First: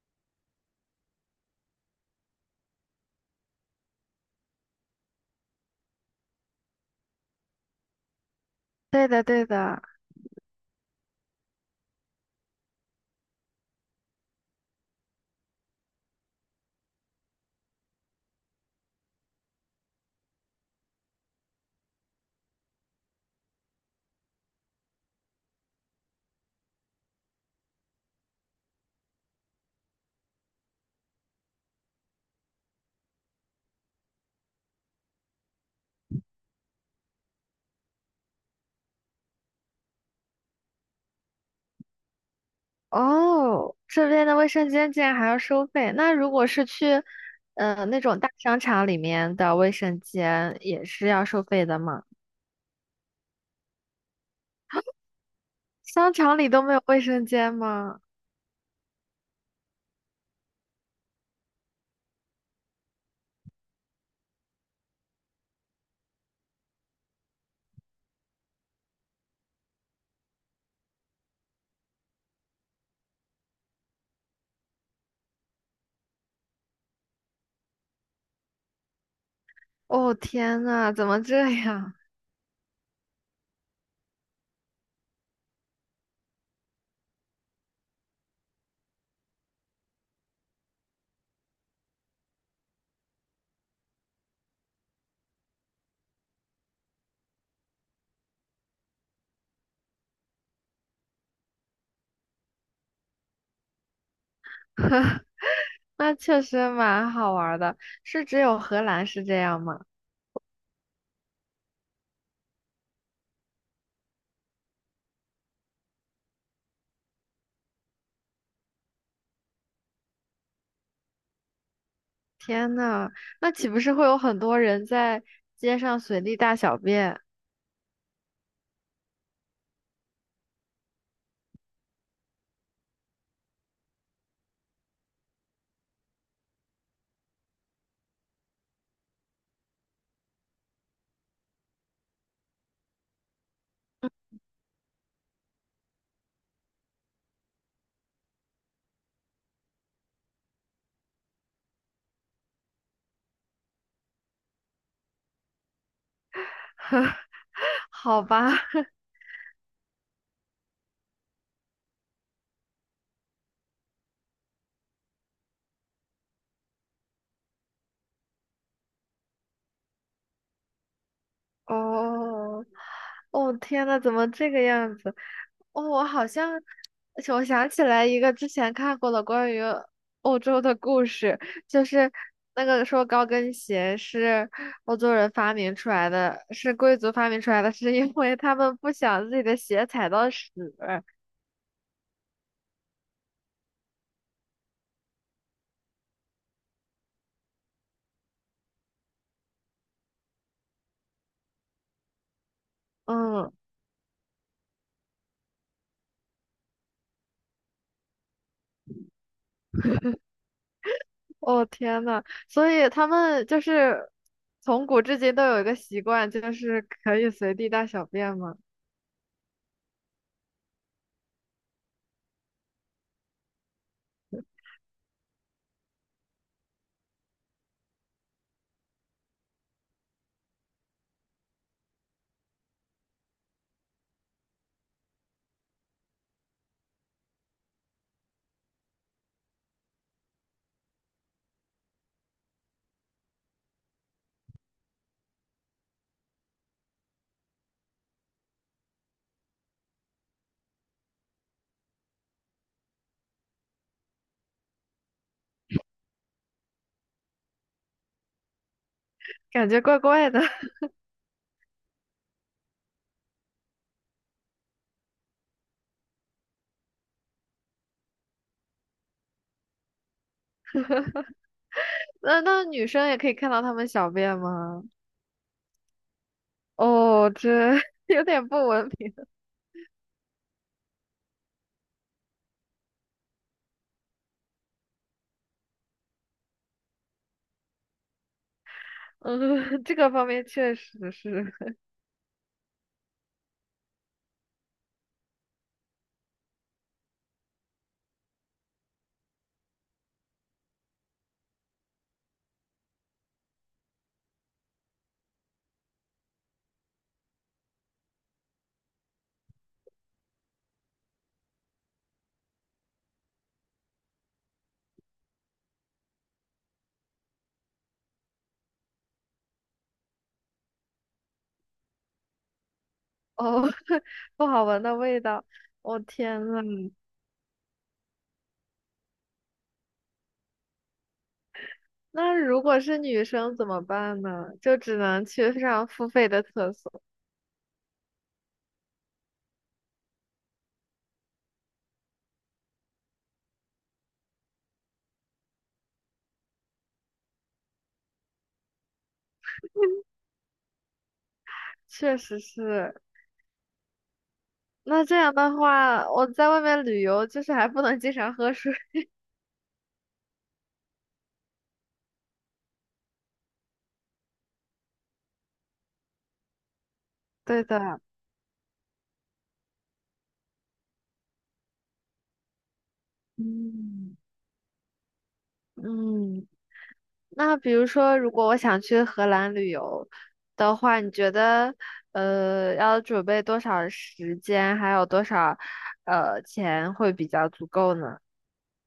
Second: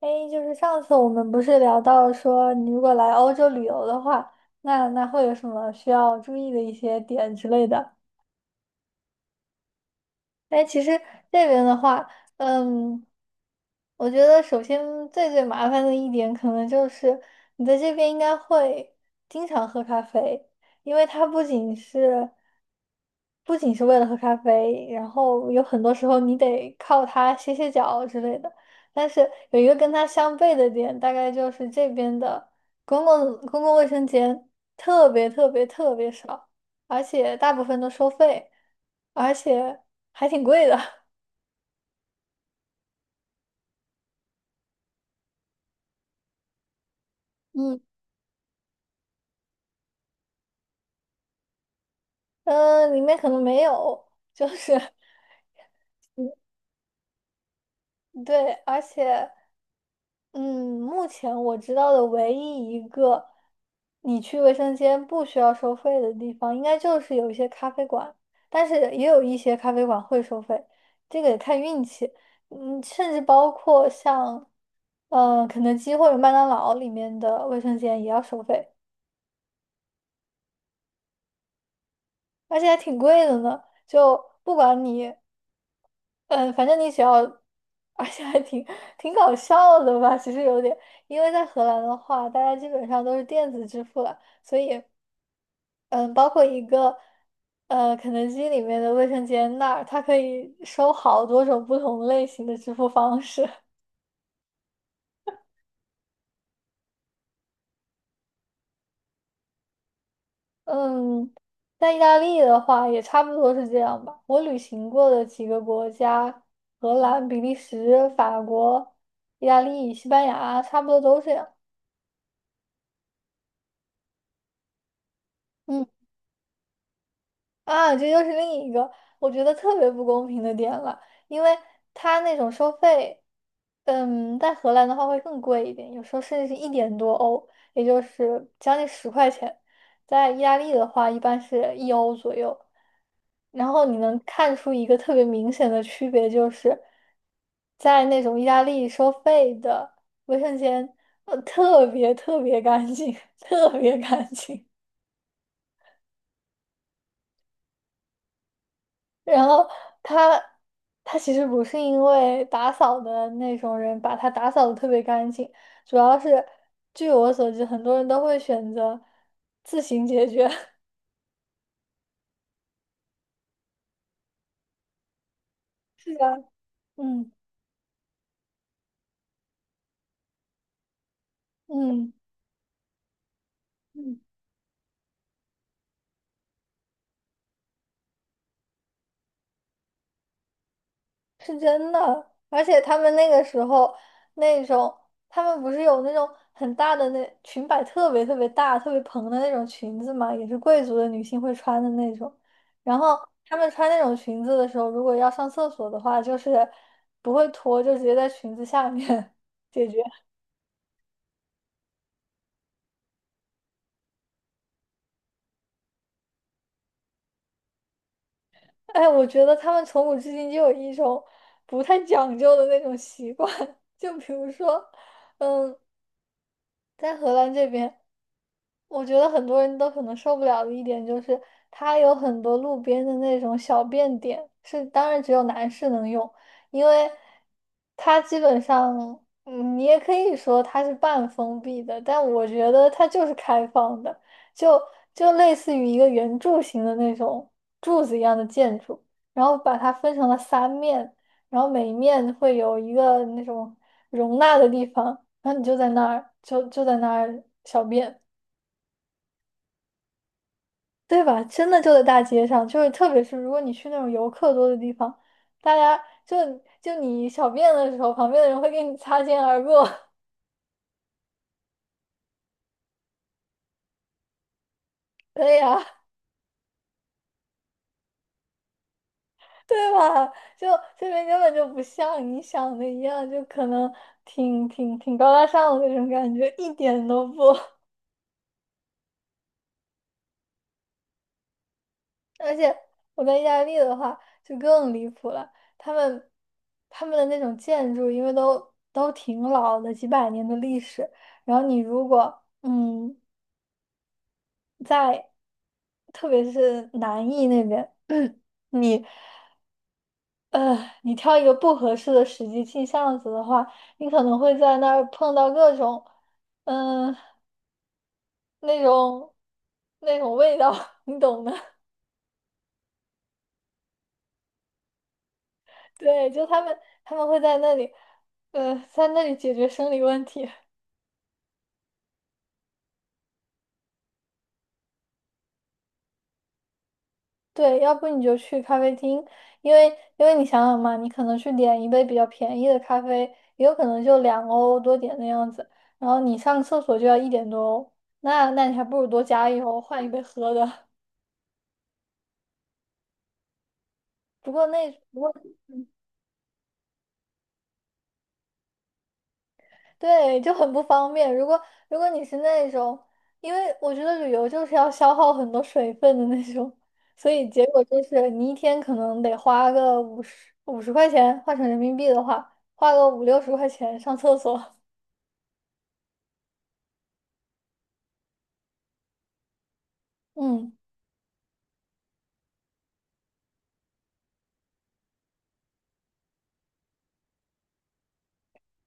哎，就是上次我们不是聊到说，你如果来欧洲旅游的话，那会有什么需要注意的一些点之类的？对的，对的。哎，其实这边的话，嗯，我觉得首先最最麻烦的一点，可能就是你在这边应该会经常喝咖啡，因为它不仅是为了喝咖啡，然后有很多时候你得靠它歇歇脚之类的。但是有一个跟它相悖的点，大概就是这边的公共卫生间特别特别特别少，而且大部分都收费，而且还挺贵的。哦，这边的卫生间竟然还要收费。那如果是去，嗯那种大商场里面的卫生间也是要收费的吗？嗯，里面可能没有，就是 商场里都没有卫生间吗？对，而且。嗯，目前我知道的唯一一个你去卫生间不需要收费的地方，应该就是有一些咖啡馆，但是也有一些咖啡馆会收费，这个得看运气。甚至包括像，肯德基或者麦当劳里面的卫生间也要收费，哦，天呐，怎么这样？而且还挺贵的呢。就不管你嗯，反正你只要，而且还挺搞笑的吧，其实有点，因为在荷兰的话，大家基本上都是电子支付了，所以，嗯，包括一个，肯德基里面的卫生间那儿，它可以收好多种不同类型的支付方式。那确实蛮好玩儿的。是只有荷兰是这样吗？嗯，在意大利的话也差不多是这样吧。我旅行过的几个国家，荷兰、比利时、法国、意大利、西班牙，差不多都这样。天呐，那岂不是会有很多人在街嗯。上随地大小便？啊，这又是另一个我觉得特别不公平的点了，因为他那种收费，在荷兰的话会更贵一点，有时候甚至是一点多欧，也就是将近十块钱。在意大利的话，一般是一欧左右。然后你能看出一个特别明显的区别，就是在那种意大利收费的卫生间，特别特别干净，特别干净。好吧，然后他他其实不是因为打扫的那种人把他打扫的特别干净，主要是据我所知，很多人都会选择自行解决。哦，哦，天呐，怎么这个样子？哦，我是啊好像，而嗯且我想起来一个之前看过的关于欧洲的故事，就是嗯那个说高跟鞋嗯。是欧洲人发明出来的，是贵族发明出来的，是因为他们不想自己的鞋踩到屎。是真的，而且他们那个时候那种，他们不是有那种很大的那裙摆，特别特别大、特别蓬的那种裙子嘛，也是贵族的女性会穿的那种。然后嗯，她们穿那种裙子的时候，如果要上厕所的话，就是不会脱，就直接在裙子下面 解决。哦天呐，所以他们就是从古至今都有一个习惯，就是可以随地大小便吗？哎，我觉得他们从古至今就有一种不太讲究的那种习惯，就比如说，嗯。在荷兰这边，我觉得很多人都可能受不了的一点就是，它有很多路边的那种小便点，是当然只有男士能用，因为它基本上，你也可以说它是半封闭的，但我觉得它就是开放的，就就类似于一个圆柱形的那种柱子一样的建筑，然后把它分成了三面，然后每一面会有一个那种容纳的地方。然后你就在那儿，就在那儿小便，感觉怪怪的。对吧？真的就在大街上，就是特别是如果你去那种游客多的地方，大家就就你小便的时候，旁边的人会跟你擦肩而过，那女生也可以看到他们小便吗？对呀，哦，这 有点不文明。对吧？就这边根本就不像你想的一样，就可能挺高大上的那种感觉，一点都不。嗯，这个方面确实是。而且我在意大利的话就更离谱了，他们他们的那种建筑，因为都挺老的，几百年的历史。然后你如果在，特别是南意那边，你呃你挑一个不合适的时机进巷子的话，你可能会在那儿碰到各种嗯、那种那种味道，你懂的。哦，不好闻的味道。我、对，天就呐，他们会在那里，在那里解决生理问题。那如果是女生怎么办呢？就只能去上付费的厕所。对，要不你就去咖啡厅，因为因为你想想嘛，你可能去点一杯比较便宜的咖啡，也有可能就2欧多点的样子，然后你上厕所就要一点多欧，那你还不如多加一欧换一杯喝的。确实是。不过那那这不过样的话，我在外面旅游就是还不能经常喝水。对，就很不方便。如果你是那种，因为我觉得旅游就是要消耗很多水分的那种，所 以对结果的，就是你一天可能得花个五十块钱，换成人民币的话，花个五六十块钱上嗯厕所。嗯，那比如说，如果我想去荷兰旅游嗯，的话，你觉得要准备多少时间，还有多少钱会比较足够呢？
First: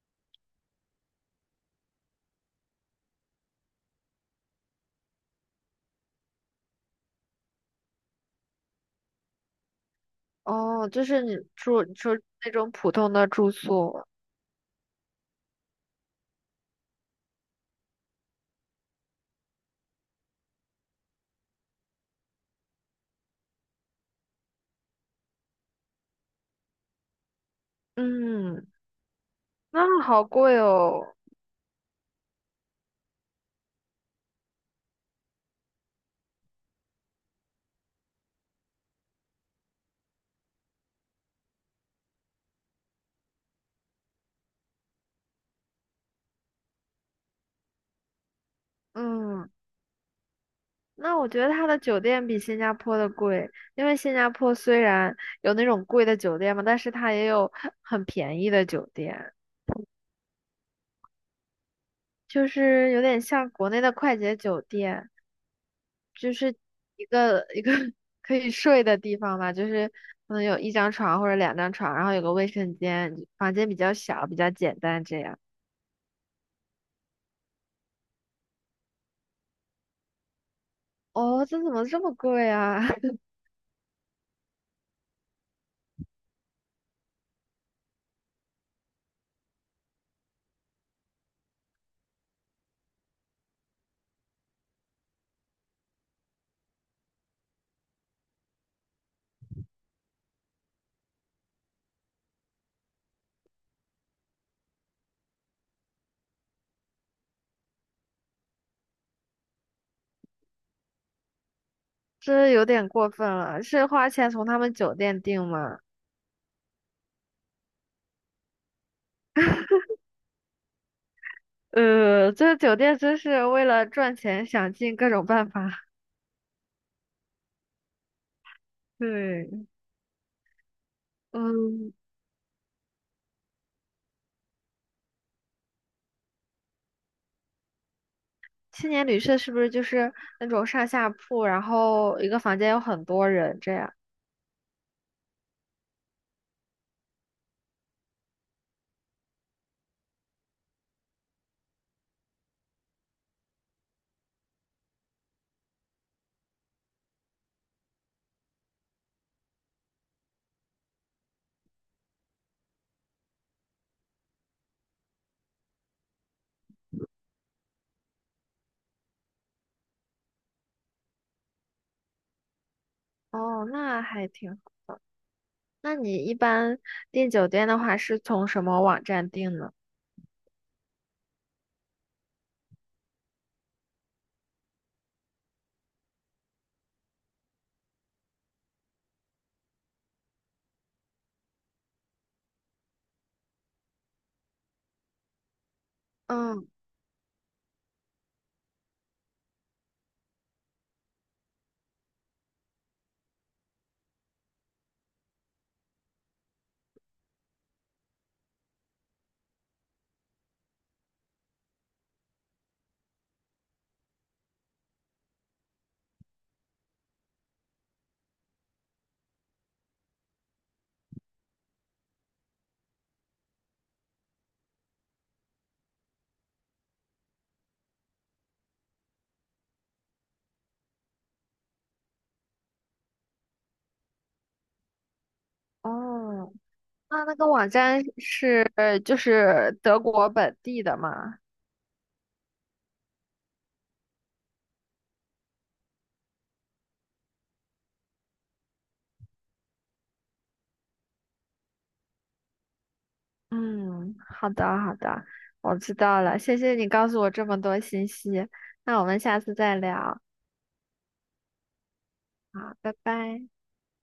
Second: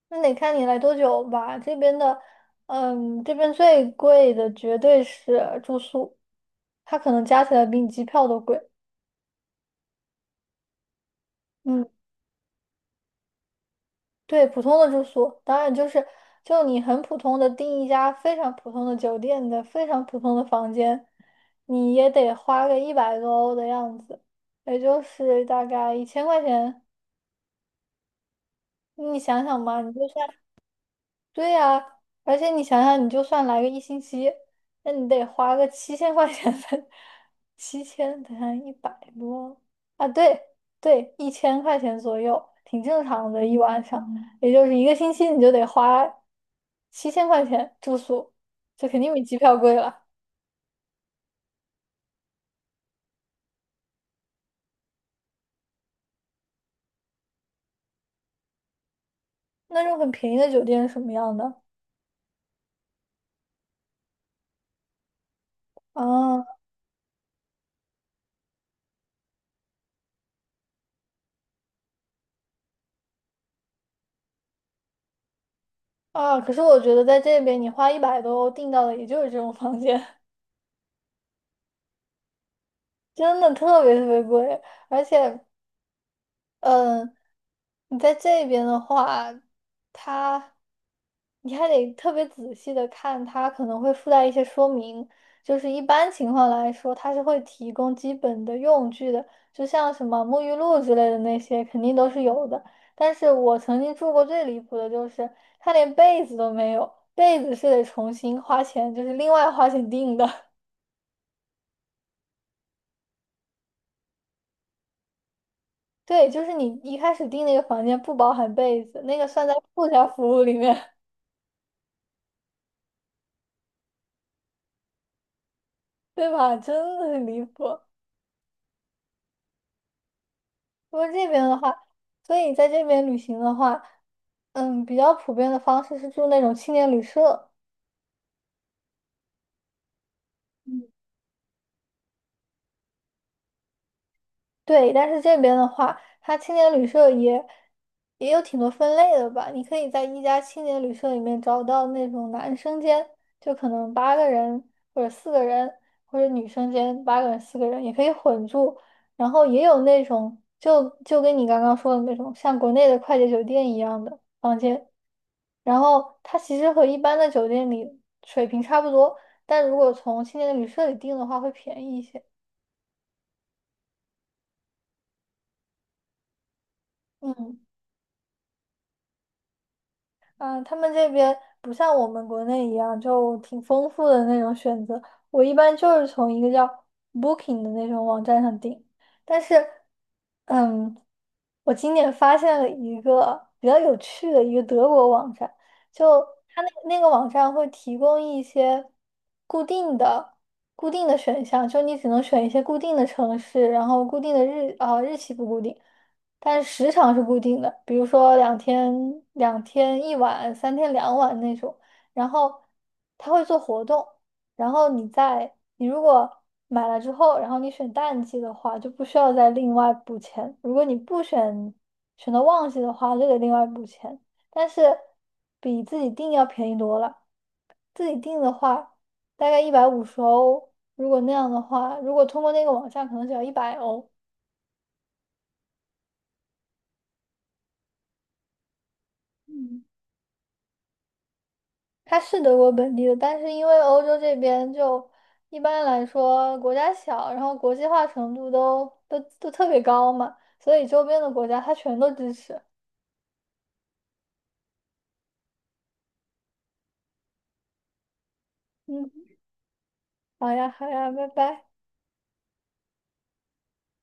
那得看你来多久吧。这边的，这边最贵的绝对是住宿，它可能加起来比你机票都贵。哦，就是你住你嗯。说那种普通的住宿，对，普通的住宿，当然就是就你很普通的订一家非常普通的酒店的非常普通的房间，你也得花个一百多欧的样子，也就是大概一千块钱。嗯，你想想嘛，你那就好算贵哦，对呀、而且你想想，你就算来个1星期，那你得花个七千块钱才 7000等下100多啊，对对，一千块钱左右，挺正常的，一晚上。也就是1个星期你就得花七千块钱住宿，这肯定比机嗯，票贵了。那我觉得它的酒店比新加坡的贵，因为新加坡虽然有那种贵的酒店嘛，但是它也有很便宜的酒店，那种很便宜的酒店是什么样的？就是有点像国内的快捷酒店。就啊是一个 可以睡的地方吧，就是可能有一张床或者两张床，然后有个卫生间，房间比较小，比较简单这样。啊！可是我觉得在这边，你花一百多欧订到的也就是这种房间，哦，这怎么这么贵啊？真的特别特别贵。而且，嗯，你在这边的话，它。你还得特别仔细的看，它可能会附带一些说明。就是一般情况来说，它是会提供基本的用具的，就像什么沐浴露之类的那些，肯定都是有的。但是我曾经住过最离谱的就是，它连被子都没有，被子是得重新花钱，就是另外花钱订的。这有点过分了，是花钱从他们酒店订吗？对，就是你一开始订那个房间不包含被子，那个算在附加服务里面，这个酒店真是为了赚钱想尽各种办法。对吧？真的很离谱。对，不过这边的话，嗯，所以在这边旅行的话，比较普遍的方式是住那种青年旅社。青年旅社是不是就是那种上下铺，然后一个房间有很多人这样？对，但是这边的话，它青年旅社也有挺多分类的吧。你可以在一家青年旅社里面找到那种男生间，就可能八个人或者四个人，或者女生间八个人四个人也可以混住。然后也有那种就跟你刚刚说的那种像国内的快捷酒店一样的房间，然后它其实和一般的酒店里水平差不多，但如果从青年旅社里订的话会便宜一些。哦，那还挺。那你一般订酒嗯。店的话，是从什么网站订呢？嗯，他们这边不像我们国内一样，就挺丰富的那种选择。我一般就是从一个叫 Booking 的那种网站上订，但是嗯，我今年发现了一个比较有趣的一个德国网站，就它那嗯，那个网站会提供一些固定的、固定的选项，就你只能选一些固定的城市，然后固定的日期不固定，但是时长是固定的，比如说两天一晚、3天2晚那种。然后它会做活动，然后你如果买了之后，然后你选淡季的话，就不需要再另外补钱。如果你不选选择旺季的话，就得另外补钱。但是比自己订要便宜多了。自己订的话，大概150欧。如果那样的话，如果通过那个网站，可能只要100欧。哦，那那个网站是就是嗯。德国本地的吗？他是德国本地的，但是因为欧洲这边就一般来说国家小，然后国际化程度都特别高嘛，所以周边的国家他全都支持。嗯，好的好的，我知道了，谢谢你告诉我这么多信息，那我们嗯，下次再聊，好呀，好呀，拜拜。好，拜拜。